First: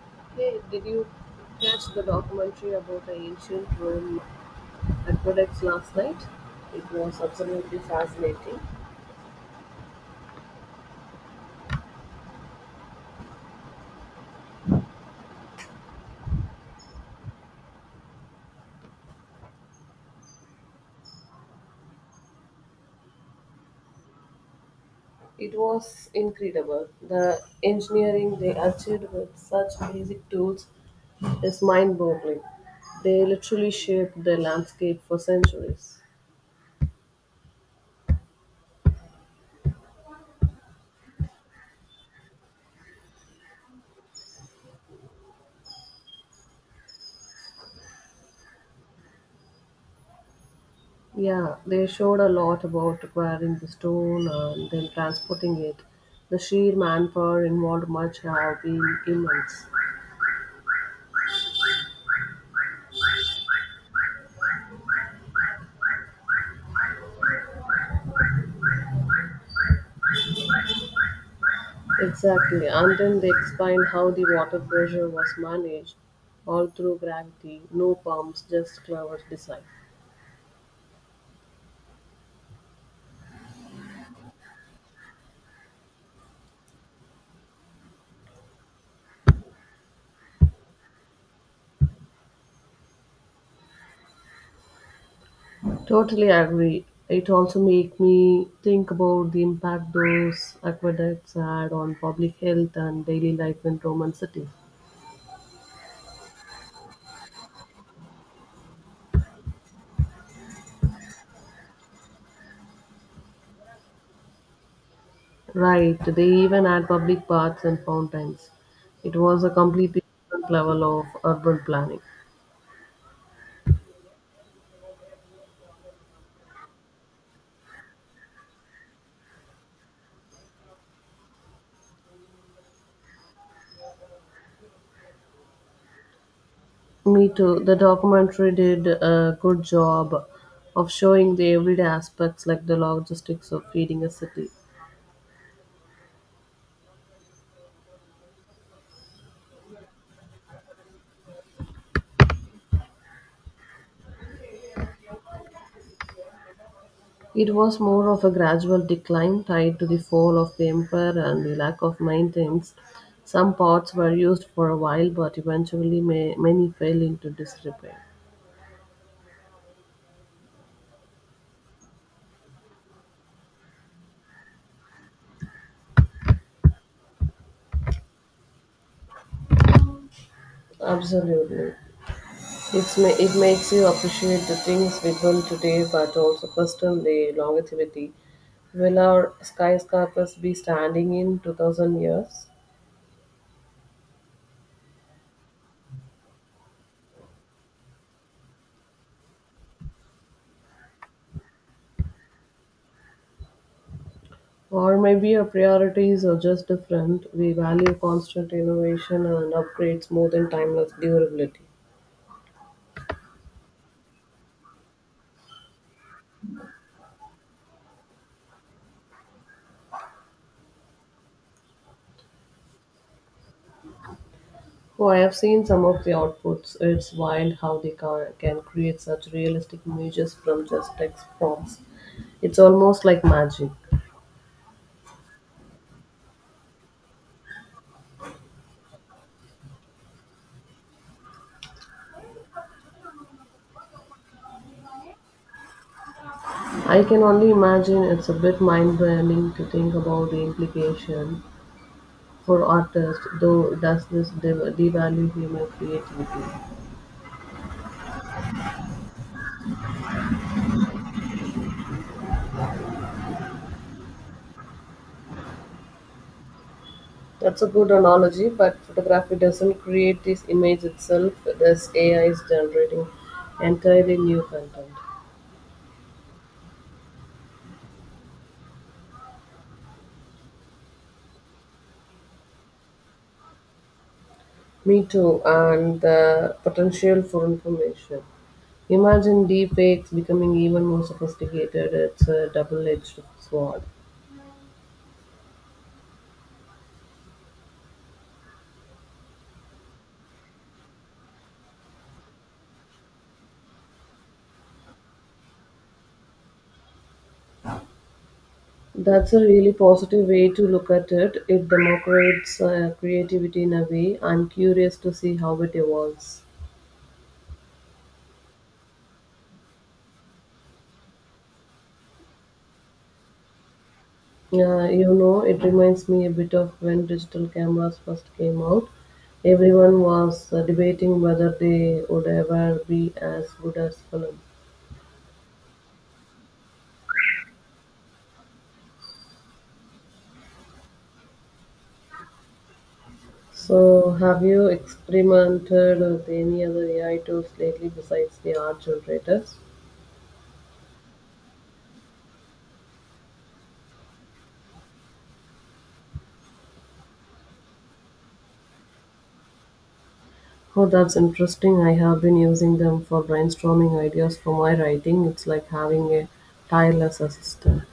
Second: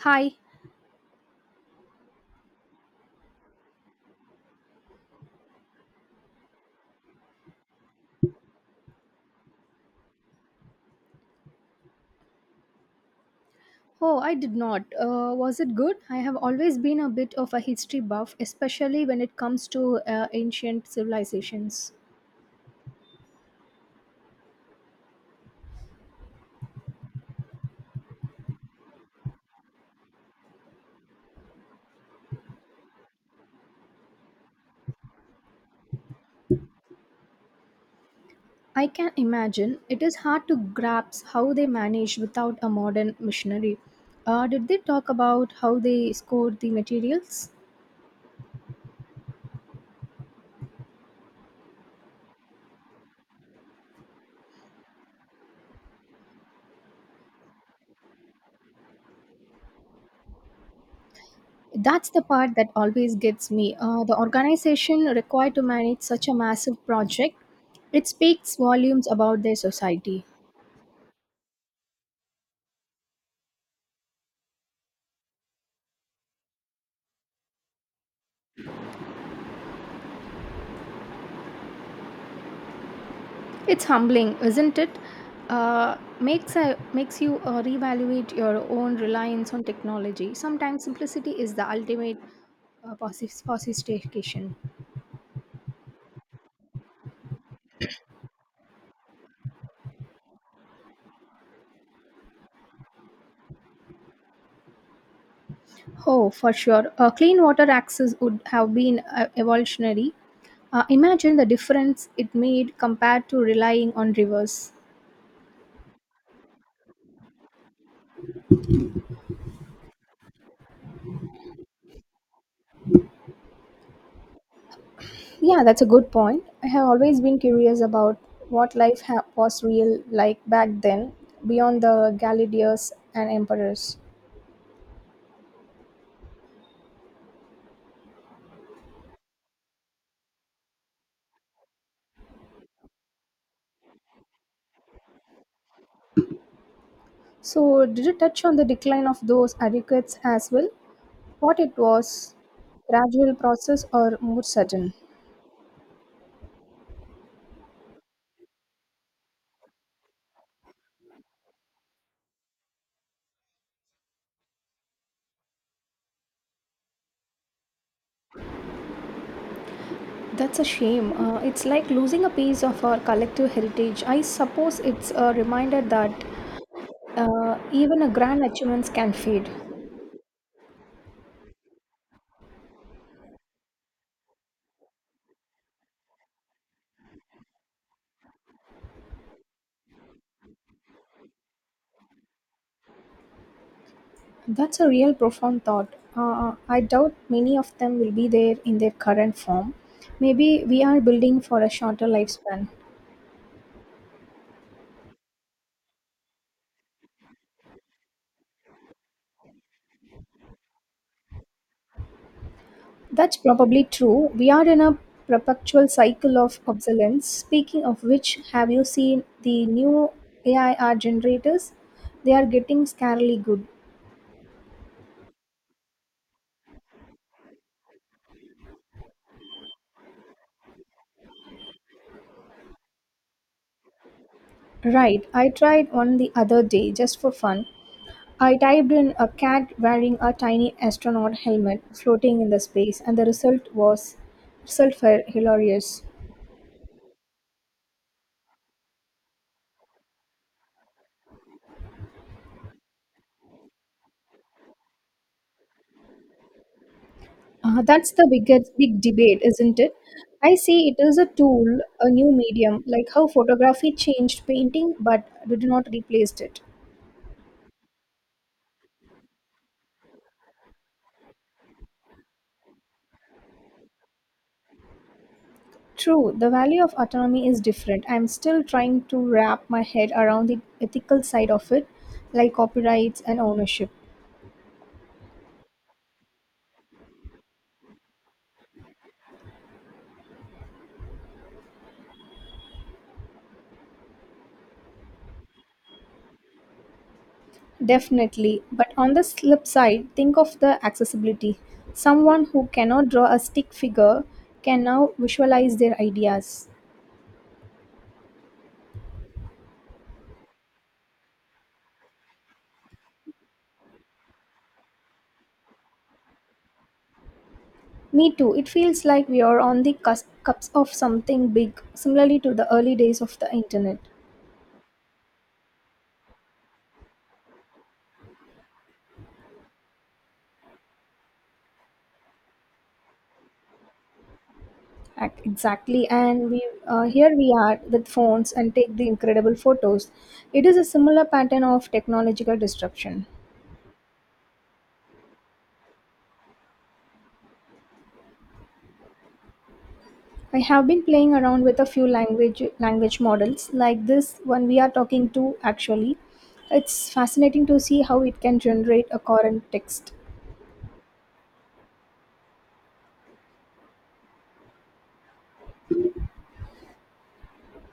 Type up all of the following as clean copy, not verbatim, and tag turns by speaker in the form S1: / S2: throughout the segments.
S1: Hi.
S2: Hey, did you catch the documentary about the ancient Rome aqueducts last night? It was absolutely fascinating.
S1: Oh, I did not. Was it good? I have always been a bit of a history buff, especially when it comes to ancient civilizations.
S2: It was incredible. The engineering they achieved with such basic tools is mind boggling. They literally shaped the landscape for centuries.
S1: I can imagine it is hard to grasp how they managed without a modern machinery. Did they talk about how they scored the materials?
S2: Yeah, they showed a lot about acquiring the stone and then transporting it. The sheer manpower involved must have been immense.
S1: That's the part that always gets me. The organization required to manage such a massive project, it speaks volumes about their society.
S2: Exactly, and then they explain how the water pressure was managed all through gravity, no pumps, just clever design.
S1: It's humbling, isn't it? Makes you reevaluate your own reliance on technology. Sometimes simplicity is the ultimate sophistication.
S2: Totally agree. It also make me think about the impact those aqueducts had on public health and daily life in Roman cities.
S1: Oh, for sure. Clean water access would have been evolutionary. Imagine the difference it made compared to relying on rivers.
S2: Right, they even had public baths and fountains. It was a completely different level of urban planning.
S1: Yeah, that's a good point. I have always been curious about what was real like back then, beyond the gladiators and emperors.
S2: Me too. The documentary did a good job of showing the everyday aspects like the logistics of feeding a city.
S1: So, did you touch on the decline of those adequates as well? What it was, gradual process or more sudden?
S2: It was more of a gradual decline tied to the fall of the empire and the lack of maintenance. Some pots were used for a while, but eventually many fell into disrepair.
S1: That's a shame. It's like losing a piece of our collective heritage. I suppose it's a reminder that even a grand achievements can fade.
S2: Absolutely. It makes you appreciate the things we build today, but also question the longevity. Will our skyscrapers be standing in 2000 years?
S1: That's a real profound thought. I doubt many of them will be there in their current form. Maybe we are building for a shorter lifespan.
S2: Or maybe our priorities are just different. We value constant innovation and upgrades more than timeless durability.
S1: That's probably true. We are in a perpetual cycle of obsolescence. Speaking of which, have you seen the new AI art generators? They are getting scarily good.
S2: Oh, I have seen some of the outputs. It's wild how they can create such realistic images from just text prompts. It's almost like magic.
S1: Right, I tried one the other day just for fun. I typed in a cat wearing a tiny astronaut helmet floating in the space, and the result was result were hilarious.
S2: I can only imagine it's a bit mind bending to think about the implication for artists, though, does this devalue human creativity?
S1: That's the big debate, isn't it? I see it is a tool, a new medium, like how photography changed painting but did not replace it.
S2: That's a good analogy, but photography doesn't create this image itself, this AI is generating entirely new content.
S1: True, the value of autonomy is different. I'm still trying to wrap my head around the ethical side of it, like copyrights and ownership.
S2: Me too, and the potential for information. Imagine deepfakes becoming even more sophisticated, it's a double edged sword.
S1: Definitely. But on the flip side, think of the accessibility. Someone who cannot draw a stick figure can now visualize their ideas.
S2: That's a really positive way to look at it. It democrates creativity in a way. I'm curious to see how it evolves.
S1: Me too. It feels like we are on the cusp of something big, similarly to the early days of the internet.
S2: It reminds me a bit of when digital cameras first came out. Everyone was debating whether they would ever be as good as film.
S1: Exactly, and we here we are with phones and take the incredible photos. It is a similar pattern of technological disruption.
S2: So, have you experimented with any other AI tools lately besides the art generators?
S1: I have been playing around with a few language models like this one we are talking to. Actually, it's fascinating to see how it can generate a current text.
S2: Oh, that's interesting. I have been using them for brainstorming ideas for my writing. It's like having a tireless assistant.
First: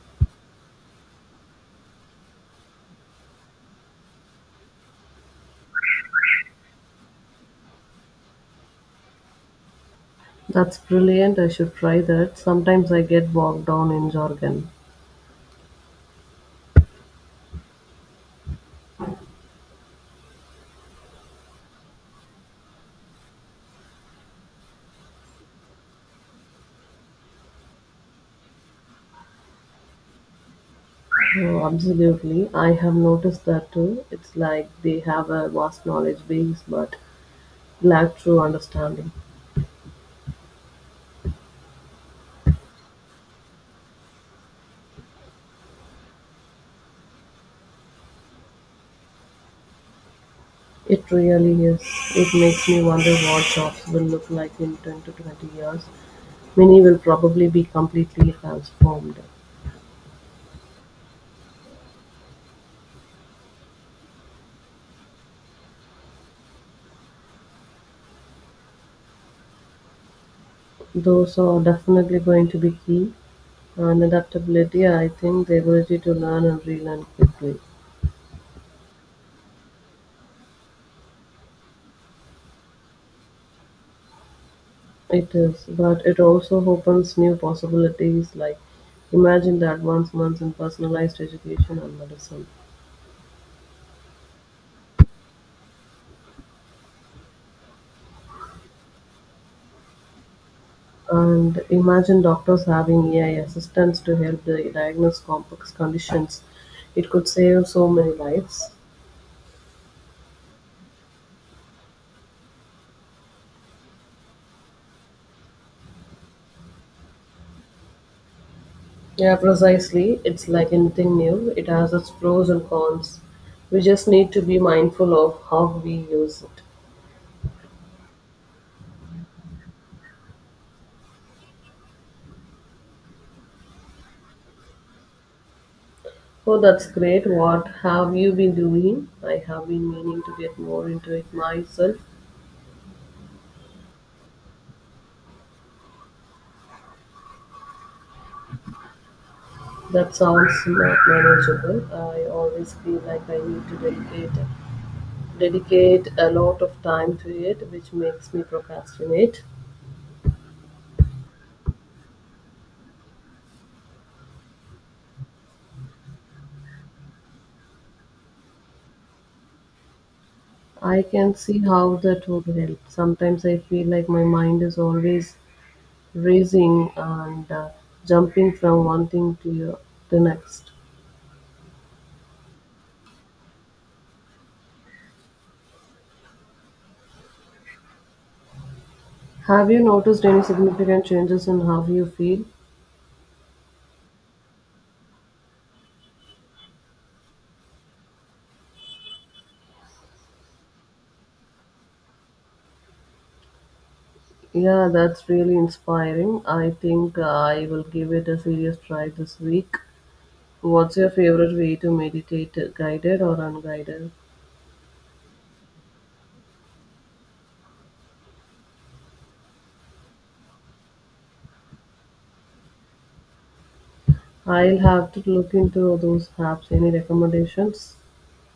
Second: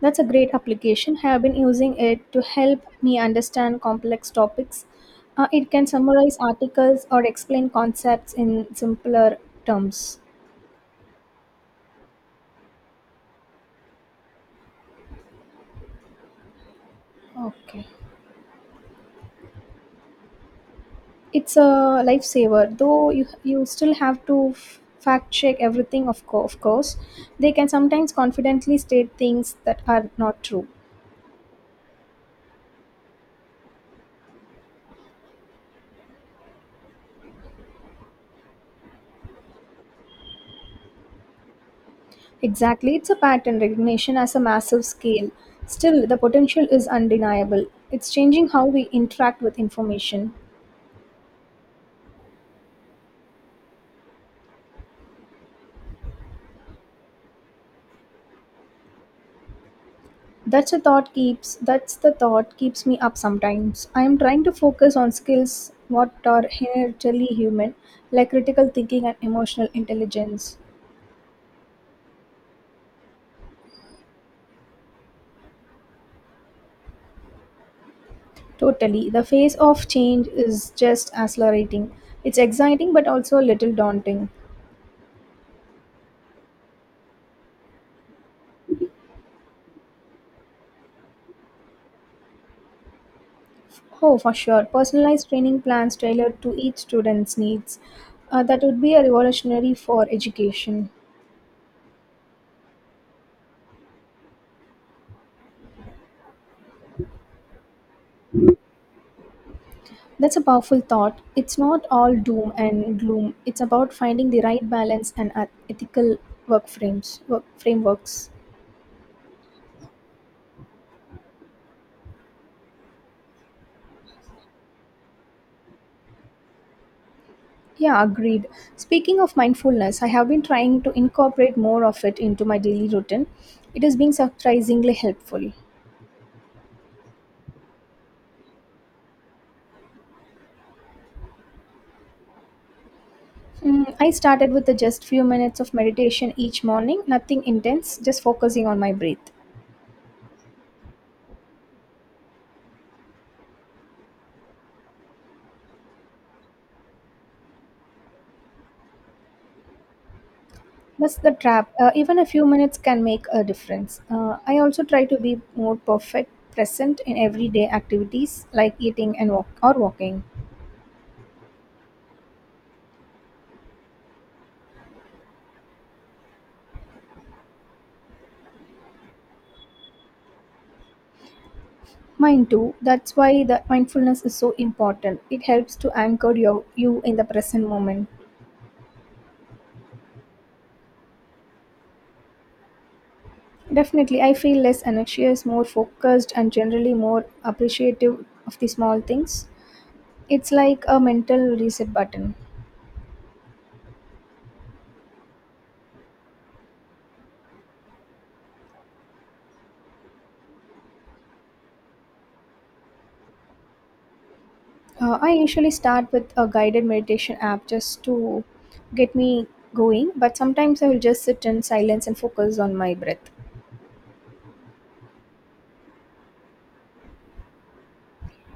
S1: That's a great application. I have been using it to help me understand complex topics. It can summarize articles or explain concepts in simpler terms.
S2: That's brilliant. I should try that. Sometimes I get bogged down in jargon.
S1: Okay. It's a lifesaver, though you still have to fact check everything, of course. They can sometimes confidently state things that are not true.
S2: Oh, absolutely. I have noticed that too. It's like they have a vast knowledge base but lack true understanding.
S1: Exactly, it's a pattern recognition as a massive scale. Still, the potential is undeniable. It's changing how we interact with information.
S2: It really is. It makes me wonder what jobs will look like in 10 to 20 years. Many will probably be completely transformed.
S1: That's a thought keeps that's the thought keeps me up sometimes. I am trying to focus on skills what are inherently human, like critical thinking and emotional intelligence.
S2: Those are definitely going to be key. And adaptability, I think the ability to learn and relearn quickly.
S1: Totally, the phase of change is just accelerating. It's exciting but also a little daunting.
S2: It is, but it also opens new possibilities like imagine the advancements in personalized education and medicine.
S1: Oh, for sure, personalized training plans tailored to each student's needs. That would be a revolutionary for education.
S2: And imagine doctors having AI assistants to help the diagnose complex conditions. It could save so many lives.
S1: That's a powerful thought. It's not all doom and gloom. It's about finding the right balance and ethical work frameworks.
S2: Yeah, precisely. It's like anything new, it has its pros and cons. We just need to be mindful of how we use it.
S1: Yeah, agreed. Speaking of mindfulness, I have been trying to incorporate more of it into my daily routine. It has been surprisingly helpful.
S2: Oh, that's great. What have you been doing? I have been meaning to get more into it myself.
S1: I started with a just few minutes of meditation each morning, nothing intense, just focusing on my breath.
S2: That sounds not manageable. I always feel like I need to dedicate a lot of time to it, which makes me procrastinate.
S1: That's the trap. Even a few minutes can make a difference. I also try to be more present in everyday activities like eating and walking.
S2: I can see how that would help. Sometimes I feel like my mind is always racing and jumping from one thing to the next.
S1: Mine too. That's why the mindfulness is so important. It helps to anchor you in the present moment.
S2: Have you noticed any significant changes in how you feel?
S1: Definitely, I feel less anxious, more focused, and generally more appreciative of the small things. It's like a mental reset button.
S2: Yeah, that's really inspiring. I think I will give it a serious try this week. What's your favorite way to meditate, guided or unguided?
S1: I usually start with a guided meditation app just to get me going, but sometimes I will just sit in silence and focus on my breath.
S2: I'll have to look into those apps. Any recommendations?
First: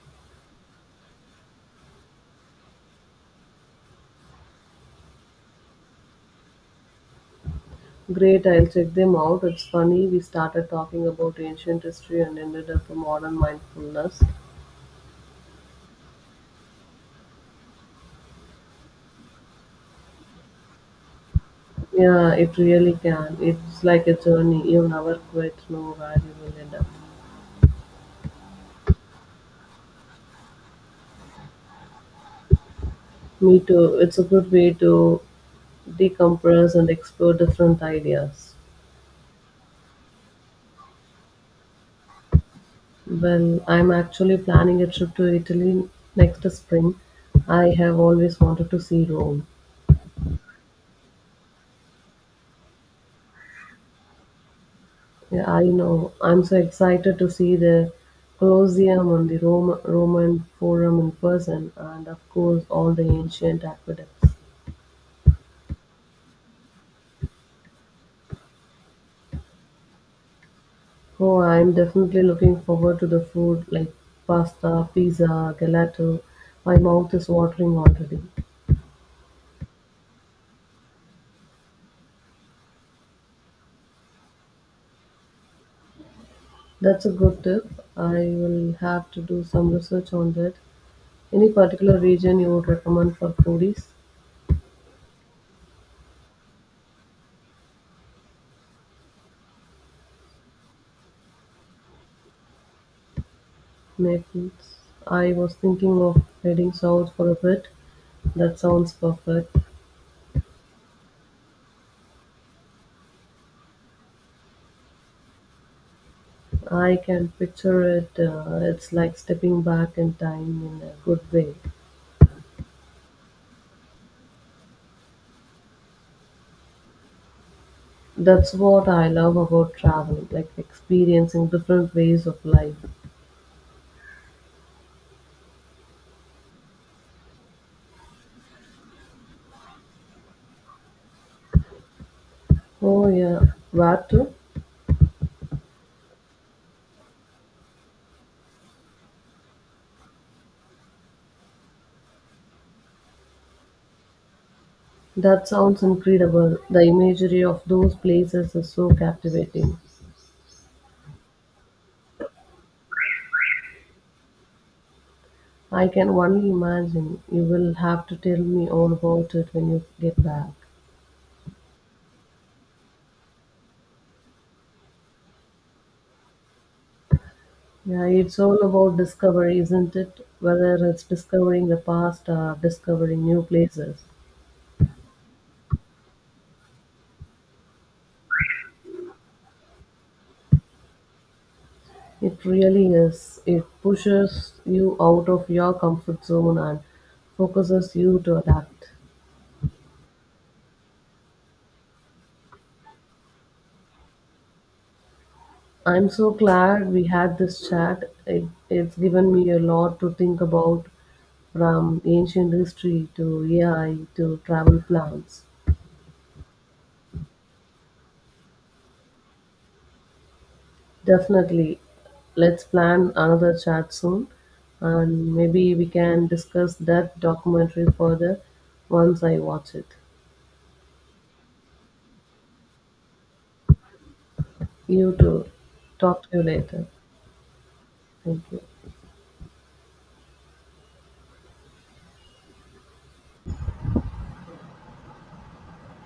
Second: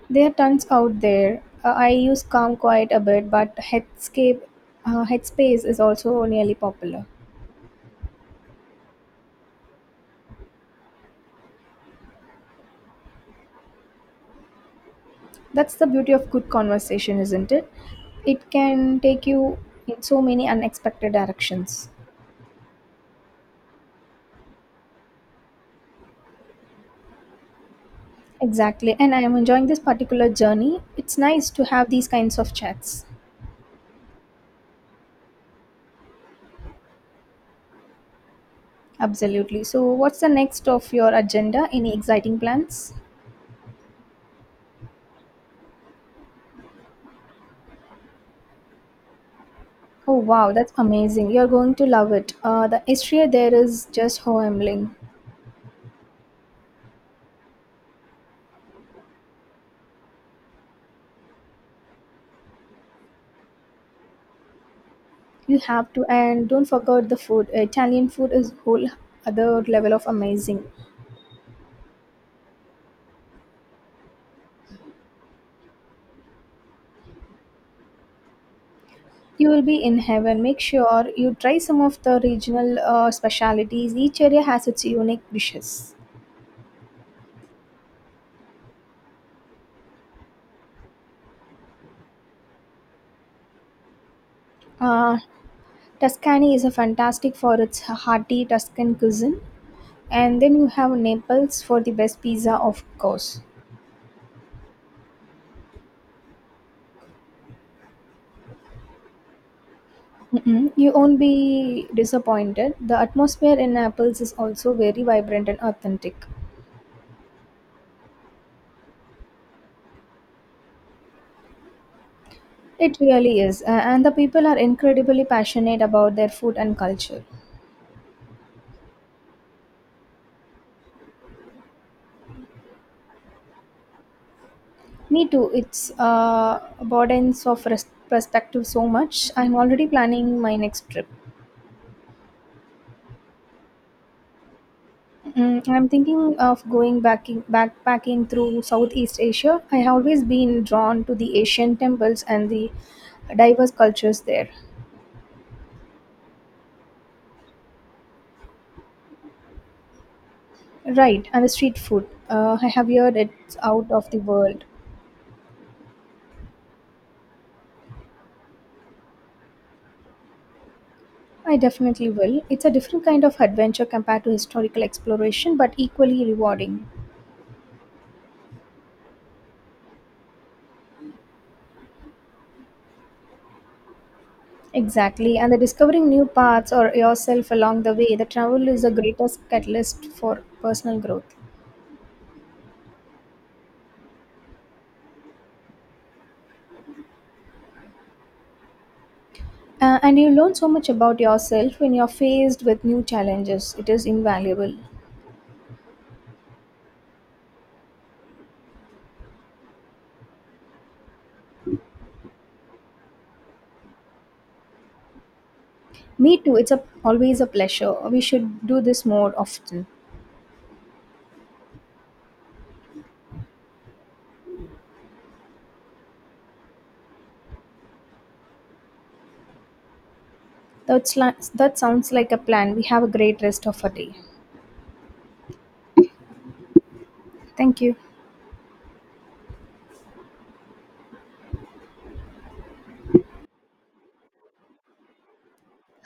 S1: There are tons out there. I use Calm Quiet a bit, but Headspace is also nearly popular.
S2: Great, I'll check them out. It's funny, we started talking about ancient history and ended up with modern mindfulness.
S1: That's the beauty of good conversation, isn't it? It can take you in so many unexpected directions.
S2: Yeah, it really can. It's like a journey. You never quite know where you will end up.
S1: Exactly, and I am enjoying this particular journey. It's nice to have these kinds of chats.
S2: Me too. It's a good way to decompress and explore different ideas.
S1: Absolutely. So, what's the next of your agenda? Any exciting plans?
S2: Well, I'm actually planning a trip to Italy next spring. I have always wanted to see Rome.
S1: Oh, wow, that's amazing. You're going to love it. The history there is just humbling.
S2: Yeah, I know. I'm so excited to see the Colosseum and the Roman Forum in person, and of course, all the ancient aqueducts.
S1: You have to, and don't forget the food. Italian food is whole other level of amazing.
S2: Oh, I'm definitely looking forward to the food like pasta, pizza, gelato. My mouth is watering already.
S1: You will be in heaven. Make sure you try some of the regional specialities. Each area has its unique dishes.
S2: That's a good tip. I will have to do some research on that. Any particular region you would recommend for foodies?
S1: Uh, Tuscany is a fantastic for its hearty Tuscan cuisine. And then you have Naples for the best pizza, of course.
S2: Naples. I was thinking of heading south for a bit. That sounds perfect.
S1: Mm-mm. You won't be disappointed. The atmosphere in Naples is also very vibrant and authentic.
S2: I can picture it. It's like stepping back in time in a good way.
S1: It really is. And the people are incredibly passionate about their food and culture.
S2: That's what I love about traveling, like experiencing different ways of life.
S1: Me too. It's abundance of perspective so much. I'm already planning my next trip.
S2: Oh yeah, where to?
S1: Mm, I'm thinking of backpacking through Southeast Asia. I have always been drawn to the Asian temples and the diverse cultures there.
S2: That sounds incredible. The imagery of those places is so captivating.
S1: Right, and the street food. I have heard it's out of the world.
S2: I can only imagine. You will have to tell me all about it when you get back.
S1: I definitely will. It's a different kind of adventure compared to historical exploration, but equally rewarding.
S2: Yeah, it's all about discovery, isn't it? Whether it's discovering the past or discovering new places.
S1: Exactly, and the discovering new paths or yourself along the way, the travel is the greatest catalyst for personal growth.
S2: It really is. It pushes you out of your comfort zone and focuses you to adapt.
S1: And you learn so much about yourself when you're faced with new challenges. It is invaluable.
S2: I'm so glad we had this chat. It's given me a lot to think about from ancient history to AI to travel plans.
S1: Me too. Always a pleasure. We should do this more often.
S2: Definitely. Let's plan another chat soon, and maybe we can discuss that documentary further once I watch it.
S1: That sounds like a plan. We have a great rest of our day.
S2: You too. Talk to you later.
S1: Thank you.
S2: Thank you.